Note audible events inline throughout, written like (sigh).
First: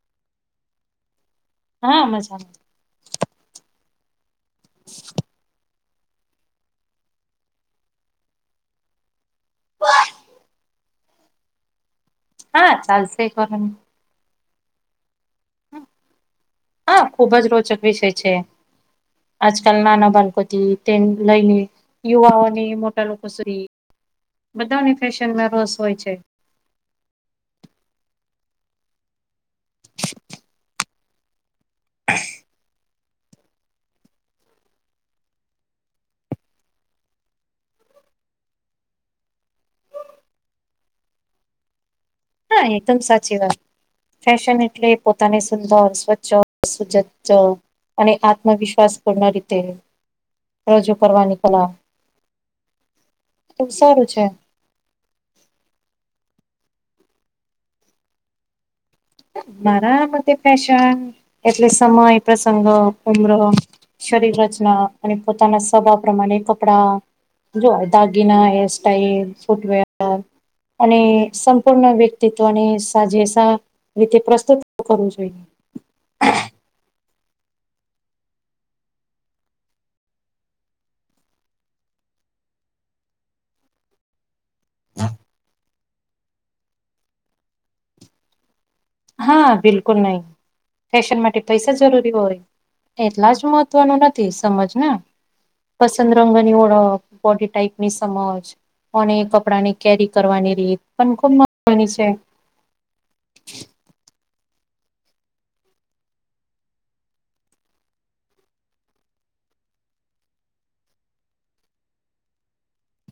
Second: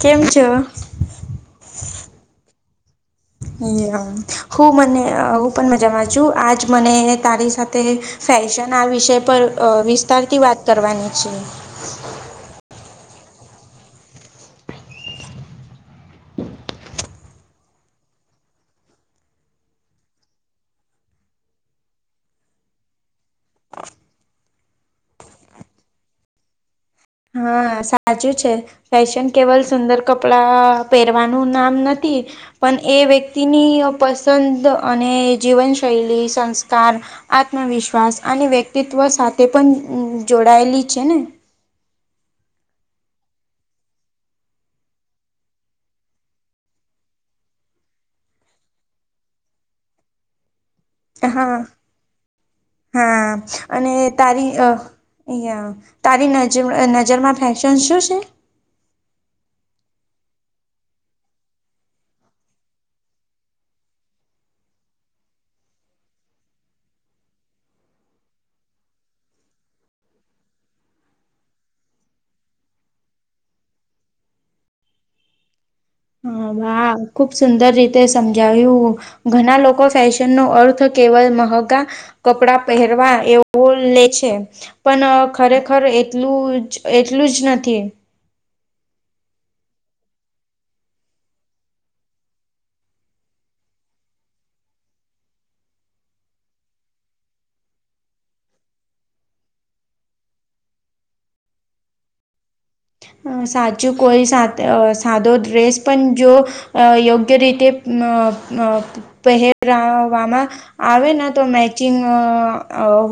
કેમ છો. હા મજામાં હું મને હું પણ મજામાં છું આજ મને તારી સાથે ફેશન આ વિષય પર વિસ્તારથી વાત કરવાની છે. હા ચાલશે કર હા ખુબ જ રોચક વિષય છે. આજકાલ નાના બાળકોથી તેમ લઈને યુવાઓની મોટા લોકો સુધી બધાની ફેશનમાં રોસ હોય છે. હા સાચું છે ફેશન કેવલ સુંદર કપડા પહેરવાનું નામ નથી પણ એ વ્યતિ વકતિની પસંદ અને જીવનશૈલી સંસ્કાર આત્મવિશ્વાસ અને વ્યક્તિત્વ સાથે પણ જોડાયેલી છે ને એકદમ સાચી વાત ફેશન એટલે પોતાને સુંદર સ્વચ્છ સુજજ અને આત્મવિશ્વાસ પૂર્ણ રીતે રજૂ કરવાની હા કલા હા એ અને સારું છે તારી અ યા તારી નજર નજરમાં ફેશન શું છે. મારા મ ફેશન એટલે સમય પ્રસંગ ઉમરો શરીર રચના અને પોતાના સ્વભાવ પ્રમાણે કપડા જોય દાગીના હેરસ્ટાઈલ ફૂટવેર અને સંપૂર્ણ વ્યક્તિત્વને સાજેસા તે પ્રસ્તુત કરવું જોઈએ હા બાા ખૂબ સુંદર રીતે સમજાવ્યું ઘણા લોકો ફેશન નો અર્થ કેવલ મહગા કપડા પહેરવા એવું લે છ પણ ખરેખર એટલું જ એટલું જ નથી. હા બિલકુલ નહી ફેશન માટે પૈસા જરૂરી હોય એટલા જ મહત્વનું નથી સમજ ના પસંદ રંગ ની ઓળખ બોડી ટાઈપની સમજ અને કપડા ની કેરી કરવાની રીત પણ ખુબ મહત્વની છે. સાચું કોઈ સા સાદો ડ્રેસ પણ જો અ યોગ્ય રીતે ન ન પહેરાવામાં આવે તો મેચિંગ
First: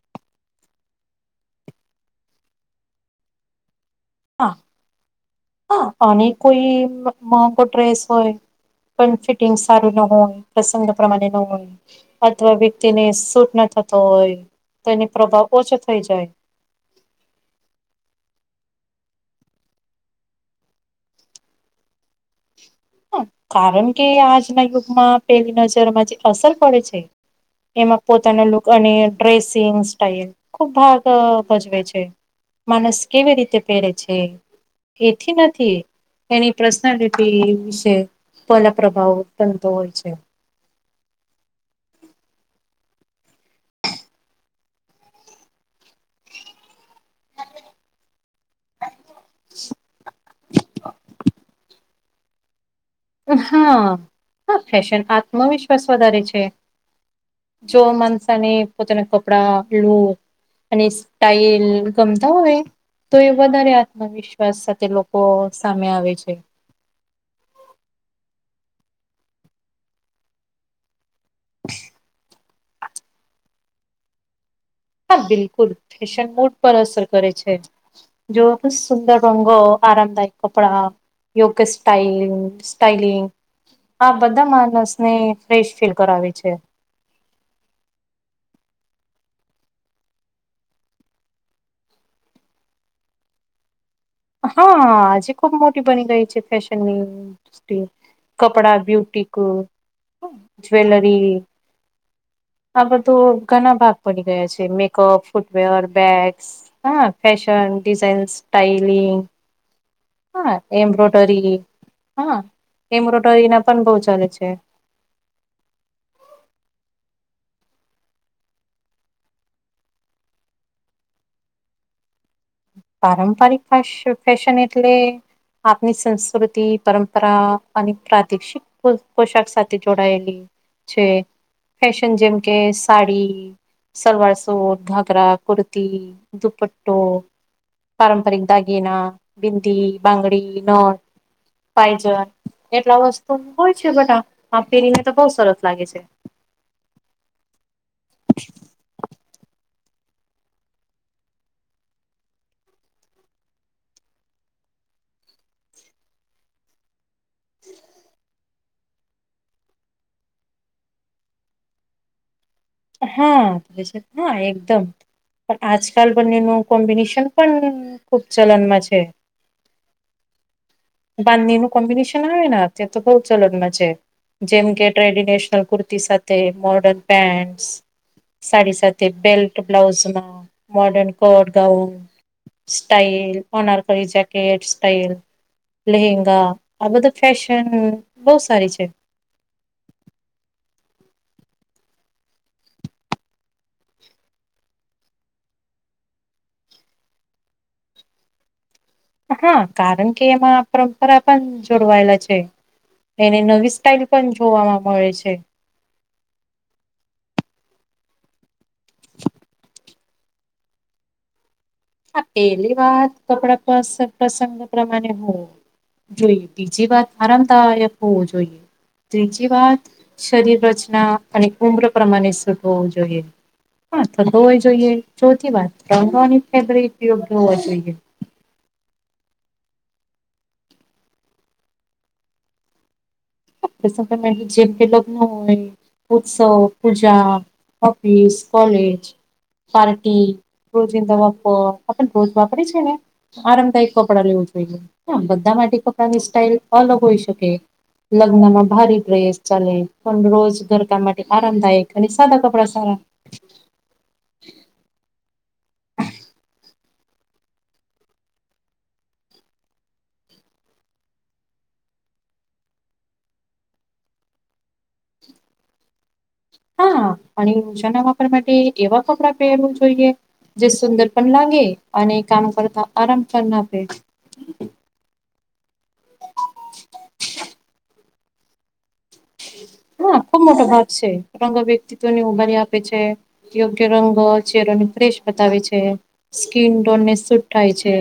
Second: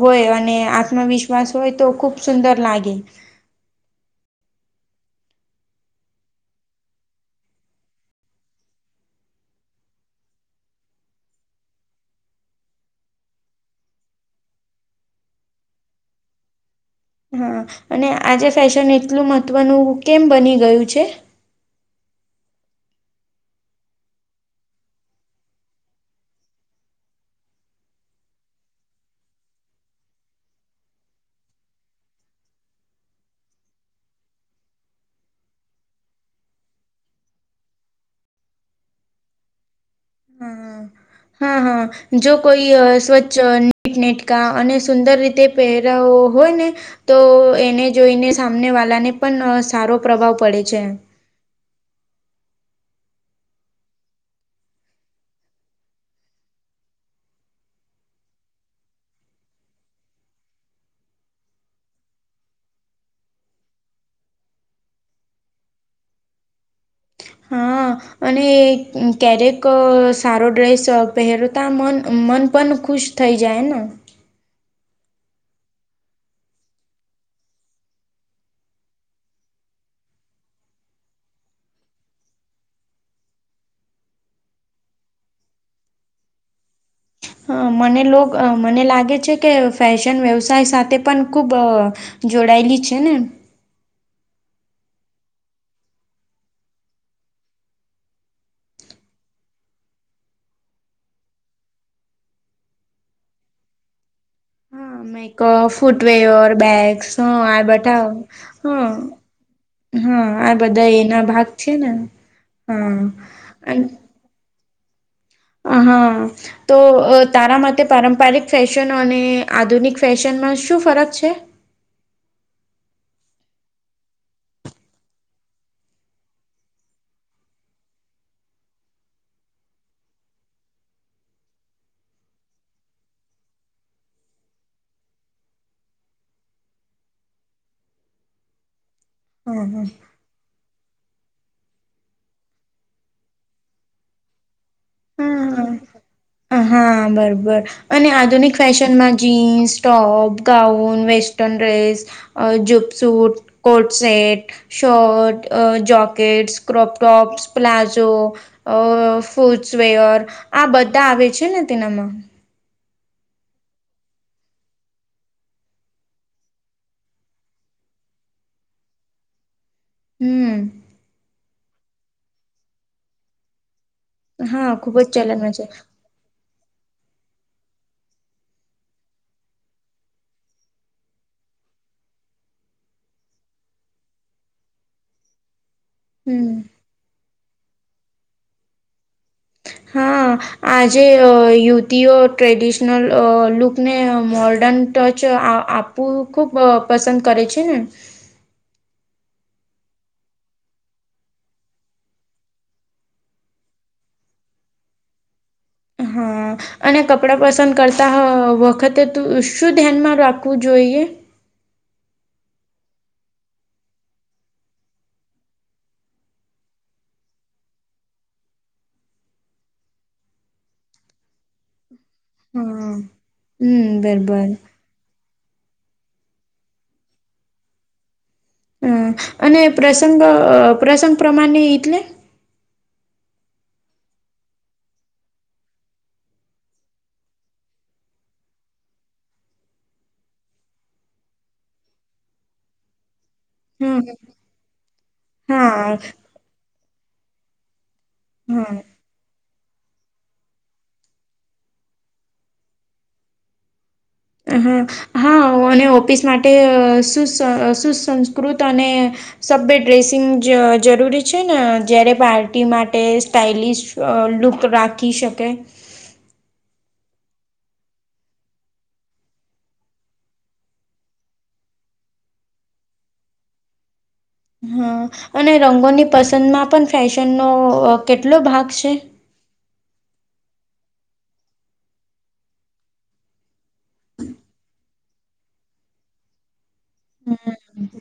હોય અને આત્મવિશ્વાસ હોય તો ખુબ ખૂબ સુંદર લાગે.. હા હા અને કોઈ મોગો ડ્રેસ હોય-' પણ ફિટિંગ સારું ન હોય પ્રસંગ પ્રમાણે ન હોય. અથવા વ્યક્તિની સૂટ ના થતો હોય તો એની પ્રભાવ ઓછો થઈ જાય. હા અને આજે ફેશન એટલું મહત્વનું કેમ બની ગયું છે. હ કારણ કે આજના યુગમાં પેલી નજરમાં જે અસર પડે છે. એમાં પોતાનો લુક અને ડ્રેસિંગ સ્ટાઈલ ખુબ ભાગ ભજવે છે. માણસ કેવી રીતે પરે છે. એથી નથી એની પર્સનાલિટી જે પલા પ્રભાવ તતો હોય છે. હા હા હા જો કોઈ સ્વચ્છ નીટનેટકા અને સુંદર રીતે પહેરા હોય ને તો એને જોઈને સામને વાળાને પણ સારો પ્રભાવ પડે છે. હા હા ફેશન આત્મવિશ્વાસ વધારે છે. જો માનસાને પોતાના કપડા લું અને સ્ટાઈલ ગમતા હોય તો એ વધારે આત્મવિશ્વાસ સાથે લોકો સામે આવે છે. હા અને ક્યારેક સારો ડ્રેસ પહેરોતા મન મન પણ ખુશ થઈ જાય ને. હા બિલકુલ ફેશન મોડ પર અસર કરે છે. જો બ સુંદર રંગો આરામદાયક કપડા યોગ સ્ટાઈલ સ્ટાઈલિ આ બધા માણસ ને ફ્રેશ ફીલ કરાવી છે. હા મને લો મને લાગે છે કે ફેશન વ્યવસાય સાથે પણ ખૂબ જોડાયેલી છે ને? હા આજે ખુબ મોટી બની ગઈ છે ફેશન ની. કપડા, બ્યુટિક, જ્વેલરી આ બધું ઘણા ભાગ પડી ગયા છે. મે પ હા ફૂટવે, મેકઅપ ફૂટવેર બેગસ હા બેગ્સ આ ફશન બટાવ ડિઝાઇન હા સ્ટાઇલિંગ આ હા બધા એના ભાગ એમ્બ્રોડરી. છે ને હા એમ્બ્રોડરી ના હા પણ બહ ચાલે છે. હ હા. તો તારા માટે પારંપારિક ફેશન અને આધુનિક ફેશનમાં શું ફરક છે? પારંપરિક ફેસ ફેશન એટલે આપની સંસ્કૃતિ પરંપરા અને પ્રાદેશિક પોશાક સાથે જોડાયેલી છે. ફેશન જેમ કે સાડી સલવાર સૂટ, ઘાઘરા, કુર્તી, દુપટ્ટો પારંપરિક દાગિના, હા ભિદી, બંગડી, ન પાયજન એટલા વસ્તુ હોય છે બધા આ પેરીને તો. બહુ સરસ લાગે છે. હ હા બબર અને આધુનિક ફેસ ન માં jeans, top, gown, western dress અ જંપશૂટ, કોર્ડ સેટ શર્ટ, અ જોકેટ, ક્રોપ ટોપ્સ, પ્લાઝો અ ફૂસવેર આ બધા આવે છે ને તેનામાં? હા (unintelligible) હા એકદમ પણ આજકાલ બંનેનું કોમ્બિનેશન પણ ખુબ ચલનમાં છે. હમ. બંધની એ કમ્બનેશન આવેના તે તો હોલ ચલનમા છેે. જેમ હા કે ખુબ જ ચલનમાં છે ટ્રેડિનેશનલ કુર્તી સાથે મોર્ડર્ન પેન્ટ સાડી સાથે બેલ્ટ બ્લાઉઝમાં મોર્ડન કોટ ગાઉન સ્ટાઈલ ઓનાર કો જકેટ સ્ટાઈલ લહેંગા હમ આ બધું ફેશન બહ સારી છે. હા આજે યુવતીઓ ટ્રેડિશનલ લુકને મોર્ડર્ન ટચ આ આપ વુ ખૂબ પસંદ કરે છે ને? હા કારણ કે એમાં પરંપરા પણ જોડવાયેલા છે એને નવી સ્ટાઈલ પણ જોવાવામાં મળે છે. અને કપડાં પસંદ કરતા વખતે ત શું ધ્યાનમાં રાખવું જોઈએ? હા પેલી વાત કપડા પસ પ્રસંગ પ્રમાણે હોય જોઈએ બીજી વાત આરામદાયક હોવું જોઈએ. ત્રીજી વાત શરીરચના અને ઉમ્ર પ્રમાણે હોવો હા જોઈએ હમ હા થતો બરાબર હોય જોઈએ ચોથી વાત (unintelligible) ફેબ્રિક યોગ્ય હોવા જોઈએ. હમ્મ અને પ્રસંગો પ્રસંગ પ્રમાણે એટલે? (unintelligible) ઉત્સવ, પૂજા, ઓફિસ, કોલેજ પાર્ટી રોજની દવા પર આપણ રોજ વાપરી છે ને આરામદાયક હમ કપડાં લેવું જોઈએ. હા બધા માટે હા કપડાની સ્ટાઈલ અલગ હોઈ શકે. લગ્નમાં હા ભારી ડ્રેસ ચાલે પણ રોજ ઘરકામ માટે આરામદાયક અને સાદા કપડા સારા. હા હા ઓફિસ માટે સુ સુસંસ્કૃત અને સબ્બે ડ્રેસિંગ જ જરૂરી છેને જયારે પાર્ટી માટે સ્ટાઇલિશ લુપ્ત રાખી શકે? હા પણ (unintelligible) એ વા કપડાં પહેરવા જોયે જે સુંદર પણ લાગે અને કામ કરતા આરામ પન આપે હા અને રંગોની પસંદમાં પણ ફેશનનો કેટલો ભાગ છે? હા ખુબ મોટો ભાગ છેં. રંગો વ્યક્તિત્વને ઉભારી આપે છે. યોગ્ય રંગો ચેહરાની ફ્રેશ બતાવે છે. સ્કીનટોનને શૂટ થાય છે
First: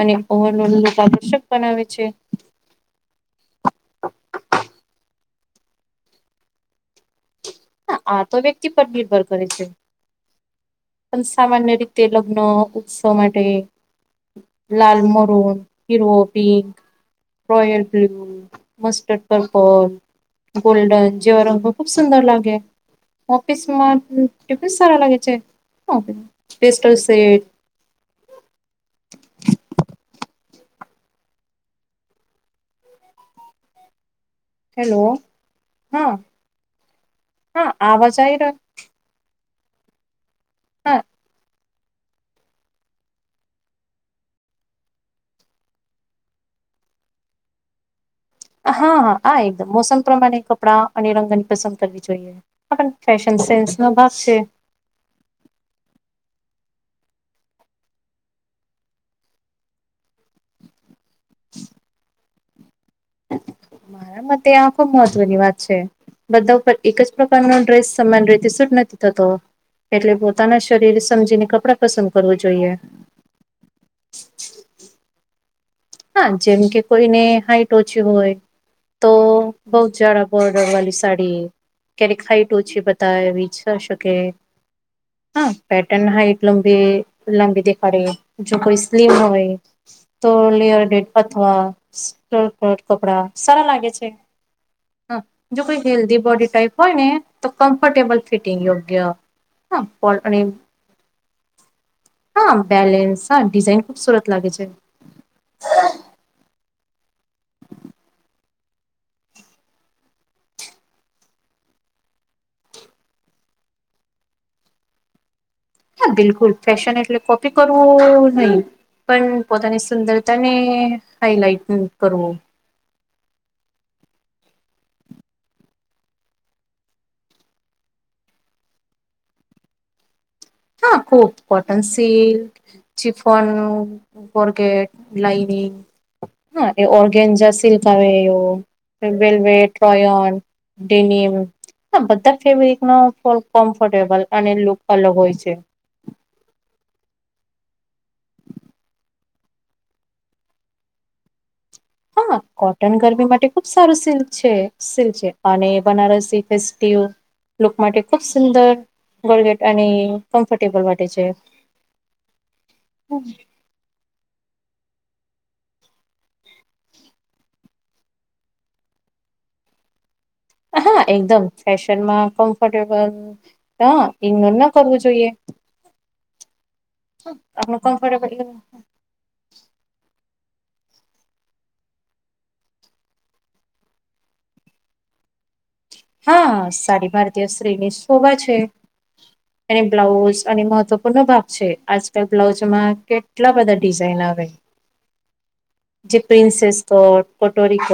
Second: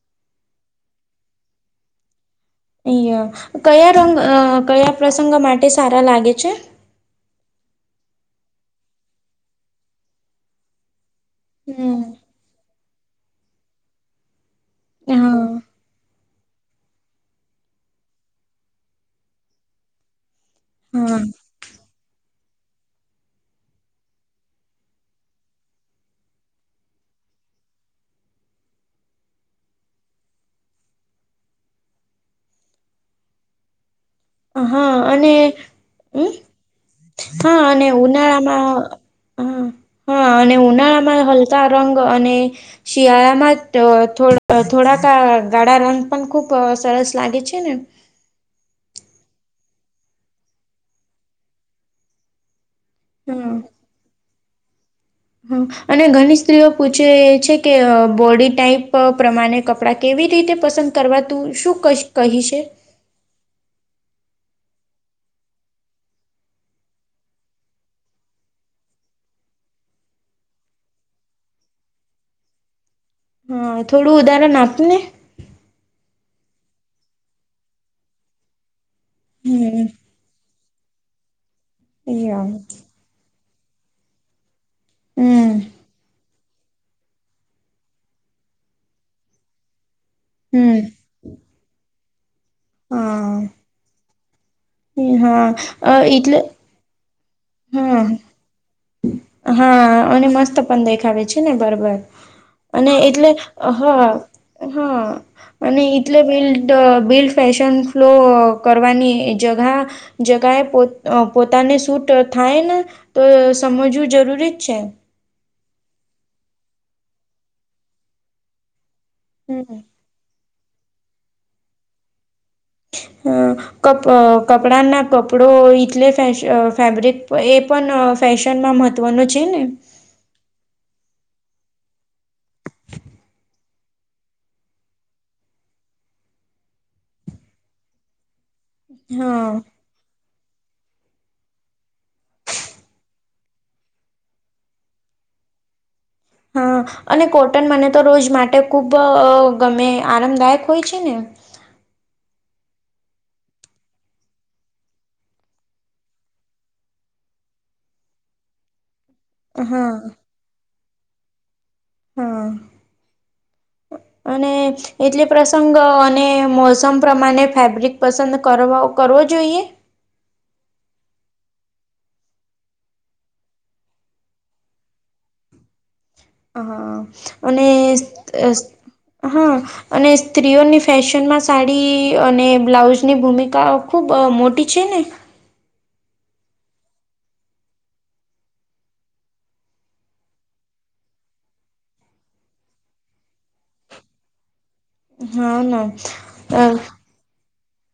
અને ઓવર‌ઓલ લુક આકર્ષક બનાવે છે. કયા રંગ કયા પ્રસંગો માટે સારા લાગે છે. હા આ તો વ્યક્તિ પર નિર્ભર કરે છે પણ સામાન્ય હમ રીતે લો ઉત્સવ માટે લાલ, હા મરૂન, હીરવો, pink royal blue, mustard, purple golden હા જેવા રંગો ખૂબ સુંદર લાગે. ઓફિસ માટે પણ સારા લાગે છે ઓફિ પેસ્ટલ સેટ હા હેલો અને હા ઉમ હા અને આવાજ આવી રહ્યો ઉનાળામાં હા અને હા ઉનાળામાં હલકા રંગ અને શિયાળામાં અ.. થો.. થોડાક ગ.. ગાળા રંગ પણ ખુબ સરસ લાગે છે ને! હા હા આ એકદમ મોસમ પ્રમાણે કપડાં અને રંગની પસંદ કરવી જોઈએ. આપણને ફેશન સેન્સનો ભાગ છે. હ અને ઘની સ્ત્રીઓ પૂછે છે કે બોડી ટાઈપ પ્રમાને કપડાં કેવી રીતે પસંદ કરવા તું શું કશ કહી છે મારા મતે આ ખુબ મહત્વની વાત છે. બધા ઉપર એક જ પ્રકારનો ડ્રેસ સમ્માન રીતે સૂટ નથી થતો. એટલે પોતાના શરીર સમજીને કપડાં પસંદ કરવું જોઈએ. હા થોડું ઉદારણ આપને હા જેમ કે કોઈને હાઈટ ઓછી હોય તો બહુ હમ ઝડપ બોર્ડર વાળી સાડી ક્યારેક હાઈટ ઓછી બતાવીછ શકે. હા હમ પેટર્ન હાઈટ લંબી લંબી દેખાડે. જો કોઈ સ્લીમ હોય તો હમ લેયર અથવા (unintelligible) કપડા હા સારા લાગે છે હ જો કોઈ હા હેલ્ધી એટલે બોડી ટાઈપ હોયને તો હા કમ્ફર્ટેબલ ફિટિંગ યોગ્ય હા અને મસ્ત પણ દેખાવે છેને બરોબર હા અને બેલેન્સ એટલે હા ડિઝાઇન હા ખૂબસુરત લાગે છે. હા અને એટલે બિલ્ડ બિલ્ડ ફેશન ફ્લો કરવાની જગા જગાએ પો પોતાને શૂટ થાયને તો સમજવું જરૂરી જ છે. હા બિલકુલ ફેશન એટલે કોપી કરવું નહી પણ હમ. પોતાની સુંદર અને હાઈલાઈટ કરવું અ કપ કપડાના કપડો લે ફસ ફેબ્રિક એ પણ ફેશનમાં મહત્વનો છે ને હા ખૂબ કોટન સીલ્ક ચિફન, બર્ગેટ, લાઈનિ હા એ ઓર્ગેન્જા સિલ્ક આવે એ હા વેલ્વેટ, રોન ડેનમ બધા ફેબ્રિક ન ફ કમ્ફર્ટેબલ અને લુક અલગ હોય છે છે હા અને કોટન મને તો રોજ માટે ખૂબ ગમે આરામદાયક હોય છે ને હા કોટન ગરમી માટે ખુબ સારું સિલ્ક છે સિલ્ક છે અને બનારસી ફેસ્ટ લુક માટે ખુબ સુંદર ગોલગેટ અને હા કમ્ફર્ટેબલ માટે છે હા (unintelligible) અને એટલે પ્રસંગ અને મોસમ પ્રમાણે ફેબ્રિક પસંદ કરવો જોઈએ હા એકદમ ફેશનમાં કમ્ફર્ટેબલ હ ઇગ્નોર ના કરવું જોઈએ હા હા અને આપણું કમ્ફર્ટેબલ હા અને સ્ત્રીઓની ફેશનમાં સાડી અને બ્લાઉઝની ભૂમિકા ખૂબ મોટી છે ને હા સારી ભારતીય સ્ત્રીની શોભા છે એની બ્લાઉઝ અને મહત્વપૂર્ણો ભાગ છે આજકાલ બ્લાઉઝમાં કેટલા બધા ડિઝાઇન આવે હા ના જે હા પ્રિન્સેસ કટ કટોરીકટ,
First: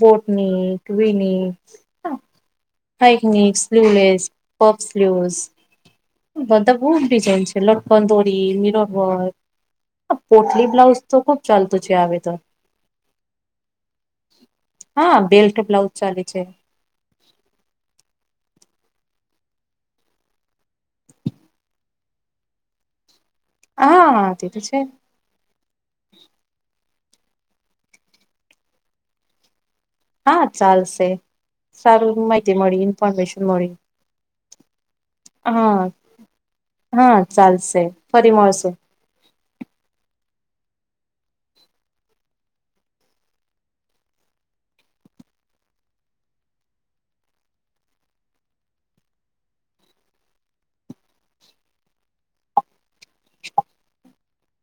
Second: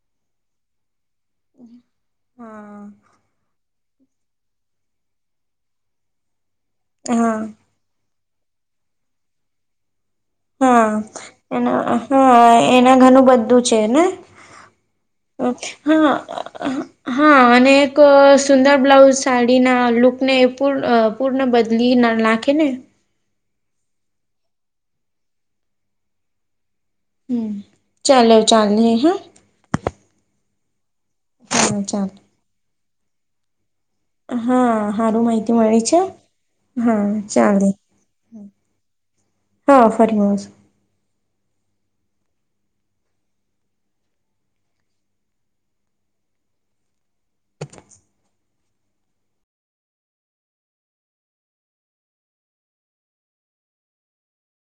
બોટની ટુઈની હઇકનીક, સ્લ્યુલેસ, પપ સ્લ્યુ બધા બહુ જ હા ડિઝાઇન છે લટકંદોરી, મિરોવર વક હા એના આવે તો હા એના ઘણું બધું છે ને હા હ બેલ્ટ બ્લાઉઝ હા ચાલે છે હા અને એક સુંદર બ્લાઉઝ સાડીના લુક ને એ પૂર પૂર્ણ બદલી ના લખેને હાતી તો છે હમ ચાલો ચાલે હા હા ચાલશે હા સારું ચાલે માહિતી મળી ઇન્ફોર્મેશન મળી હા સારું માહિતી હા મળી છે હા ચાલે ચાલશે ફરી મળશું હા ફરીસ